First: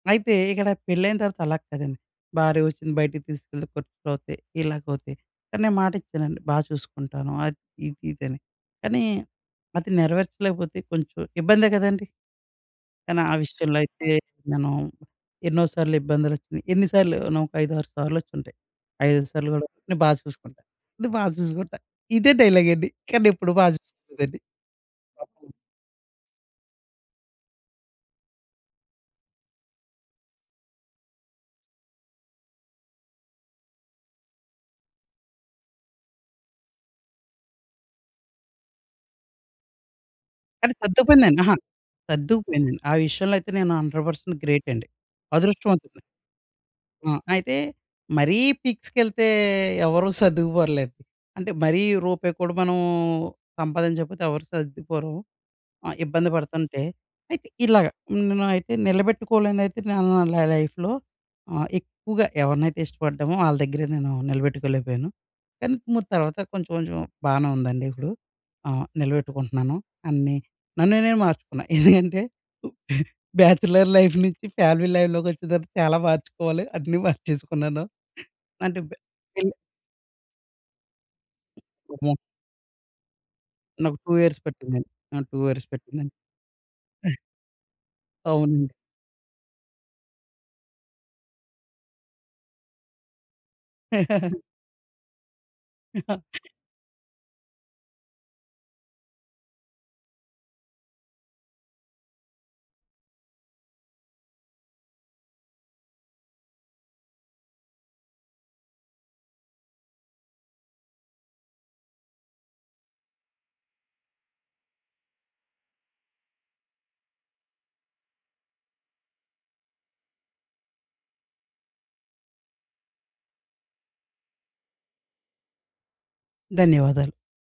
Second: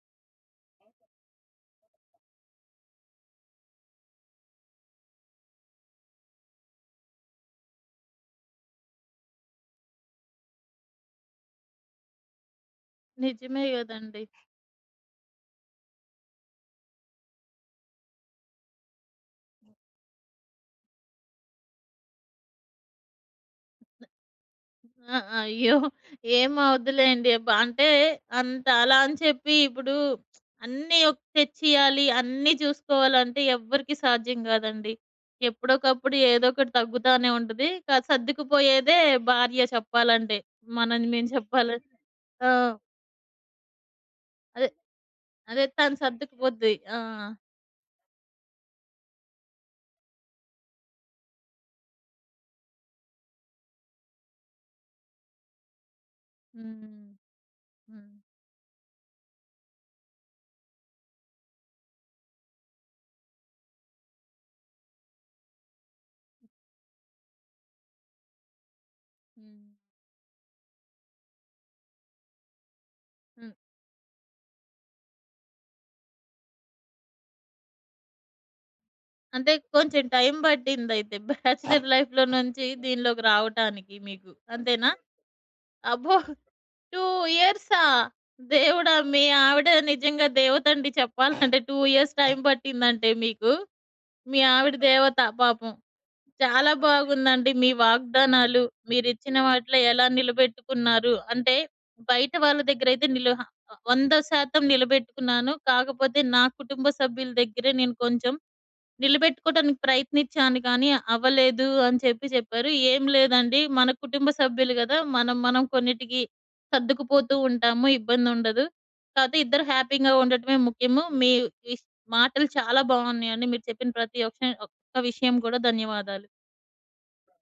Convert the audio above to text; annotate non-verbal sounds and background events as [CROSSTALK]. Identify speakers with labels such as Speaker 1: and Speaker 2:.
Speaker 1: అయితే ఇక్కడ పెళ్ళయిన తర్వాత అలాగ కాదండి. భార్య వచ్చింది, బయటికి తీసుకెళ్తే ఖర్చులవుతయి. ఇలాగవుతయి. కానీ నేను మాట ఇచ్చానండి. బా చూసుకుంటాను. అది ఇది ఇదని. కానీ అది నెరవేర్చలేకపోతే కొంచెం ఇబ్బందే కదండీ! కానీ ఆ
Speaker 2: నిజమే
Speaker 1: విషయంలో అయితే
Speaker 2: గదండీ!
Speaker 1: నేను ఎన్నో సార్లు ఇబ్బందులొచ్చినయి. ఎన్ని సార్లో నొక ఐదారు సార్లు వచ్చుంటాయి. ఐదైదు సార్లు కూడా నే బా చూసుకుంటా. నే బా చూసుకుంటా. ఇదే డైలాగ్ అండి. కానీ ఎప్పుడు బా చూసుకోలేదండి.
Speaker 2: ఆహ్,
Speaker 1: [UNINTELLIGIBLE]
Speaker 2: అయ్యో! ఏమవదులెండి. ప అంటే అంత అలా అని చెప్పి ఇప్పుడు [SMACKS LIPS] అన్ని ఒక్ తెచ్చియాలి, అన్నీ చూసుకోవాలంటే ఎవ్వరికీ సాధ్యం కాదండి. ఎప్పుడోకప్పుడు ఏదో ఒకటి తగ్గుతానే ఉంటది. స సర్దుకుపోయేదే భార్య చెప్పాలంటే.
Speaker 1: అది
Speaker 2: మనం మేము
Speaker 1: సద్దుకుపోయిద్దండి. అహా!
Speaker 2: చెప్పాలంటే. ఆ!
Speaker 1: సర్దుకుపోయింది. ఆ విషయంలో అయితే నేను 100% గ్రేట్
Speaker 2: అదే.
Speaker 1: అండి.
Speaker 2: అదే. తను
Speaker 1: అదృష్టవంతుడ్ని.
Speaker 2: సర్దుకుపోద్ది. ఆ!
Speaker 1: ఆ! అయితే మరీ పీక్స్‌కెళ్తే ఎవరూ సర్దుకుపోరులేండి. అంటే మరీ రూపాయిక్కూడా మనం సంపాదించకపోతే ఎవరు సర్దుకుపోరు. ఆహ్, ఇబ్బంది పడుతుంటే.
Speaker 2: హ్మ్.
Speaker 1: అయితే ఇలాగ.
Speaker 2: హ్మ్.
Speaker 1: నేనయితే నిలబెట్టుకోలేనిదయితే నేను న న నా లైఫ్‌‌లో ఆహ్, ఎక్కువగా ఎవరినైతే ఇష్టపడ్డామో ఆళ్ళ దగ్గరే నేను నిలబెట్టుకోలేకపోయాను. కానీ ము తర్వాత కొంచెం కొంచెం బానే ఉందండి ఇప్పుడు. ఆ!
Speaker 2: హ్మ్.
Speaker 1: నిలబెట్టుకుంటున్నాను అన్నీ. నన్ను నేను మార్చుకున్నా. ఎందుకంటే, [CHUCKLES]
Speaker 2: హ్మ్.
Speaker 1: బ్యాచిలర్ లైఫ్ నుంచి ఫ్యామిలీ లై‌ఫ్‌‌లోకి వచ్చిన తర్వాత చాలా మార్చుకోవాలి. అన్నీ మార్చేసుకున్నాను. అంటే బ్యాచిల్
Speaker 2: అంటే కొంచెం టైమ్ పట్టిందయితే [CHUCKLES] బ్యాచలర్
Speaker 1: [UNINTELLIGIBLE]
Speaker 2: లైఫ్‌లో నుంచి దీనిలోకి రావటానికి
Speaker 1: నాకు 2
Speaker 2: మీకు
Speaker 1: ఇయర్స్ పట్టిందండి.
Speaker 2: అంతేనా?
Speaker 1: నాకు 2 ఇయర్స్ పట్టిందండి.
Speaker 2: అబ్బో! 2 ఇయర్సా?
Speaker 1: అవునండి.
Speaker 2: దేవుడా! మీ ఆవిడ నిజంగా దేవత అండి చెప్పాలంటే. 2 ఇయర్స్ టైమ్ పట్టిందంటే మీకు. మీ
Speaker 1: [CHUCKLES]
Speaker 2: ఆవిడ దేవత పాపం.
Speaker 1: [CHUCKLES]
Speaker 2: చాలా బాగుందండి మీ వాగ్దానాలు మీరిచ్చిన వాటిలో ఎలా నిలబెట్టుకున్నారు? అంటే బయట వాళ్ళ దగ్గరైతే నిల హ 100% నిలబెట్టుకున్నాను. కాకపోతే నా కుటుంబ సభ్యుల దగ్గరే నేను కొంచెం నిలబెట్టుకోవడానికి ప్రయత్నించాను కానీ అవ్వలేదు అని చెప్పి చెప్పారు. ఏం లేదండి మన కుటుంబ సభ్యులు కదా! మనం, మనం కొన్నిటికి సర్దుకుపోతూ ఉంటాము, ఇబ్బందుండదు. కాపోతే ఇద్దరు హ్యాపీగా ఉండటమే ముఖ్యము. మీ ఈ మాటలు చాలా బావున్నాయండి. మీరు చెప్పిన ప్రతి ఒక్ ఒక్క విషయం కూడా. ధన్యవాదాలు.
Speaker 1: ధన్యవాదాలు.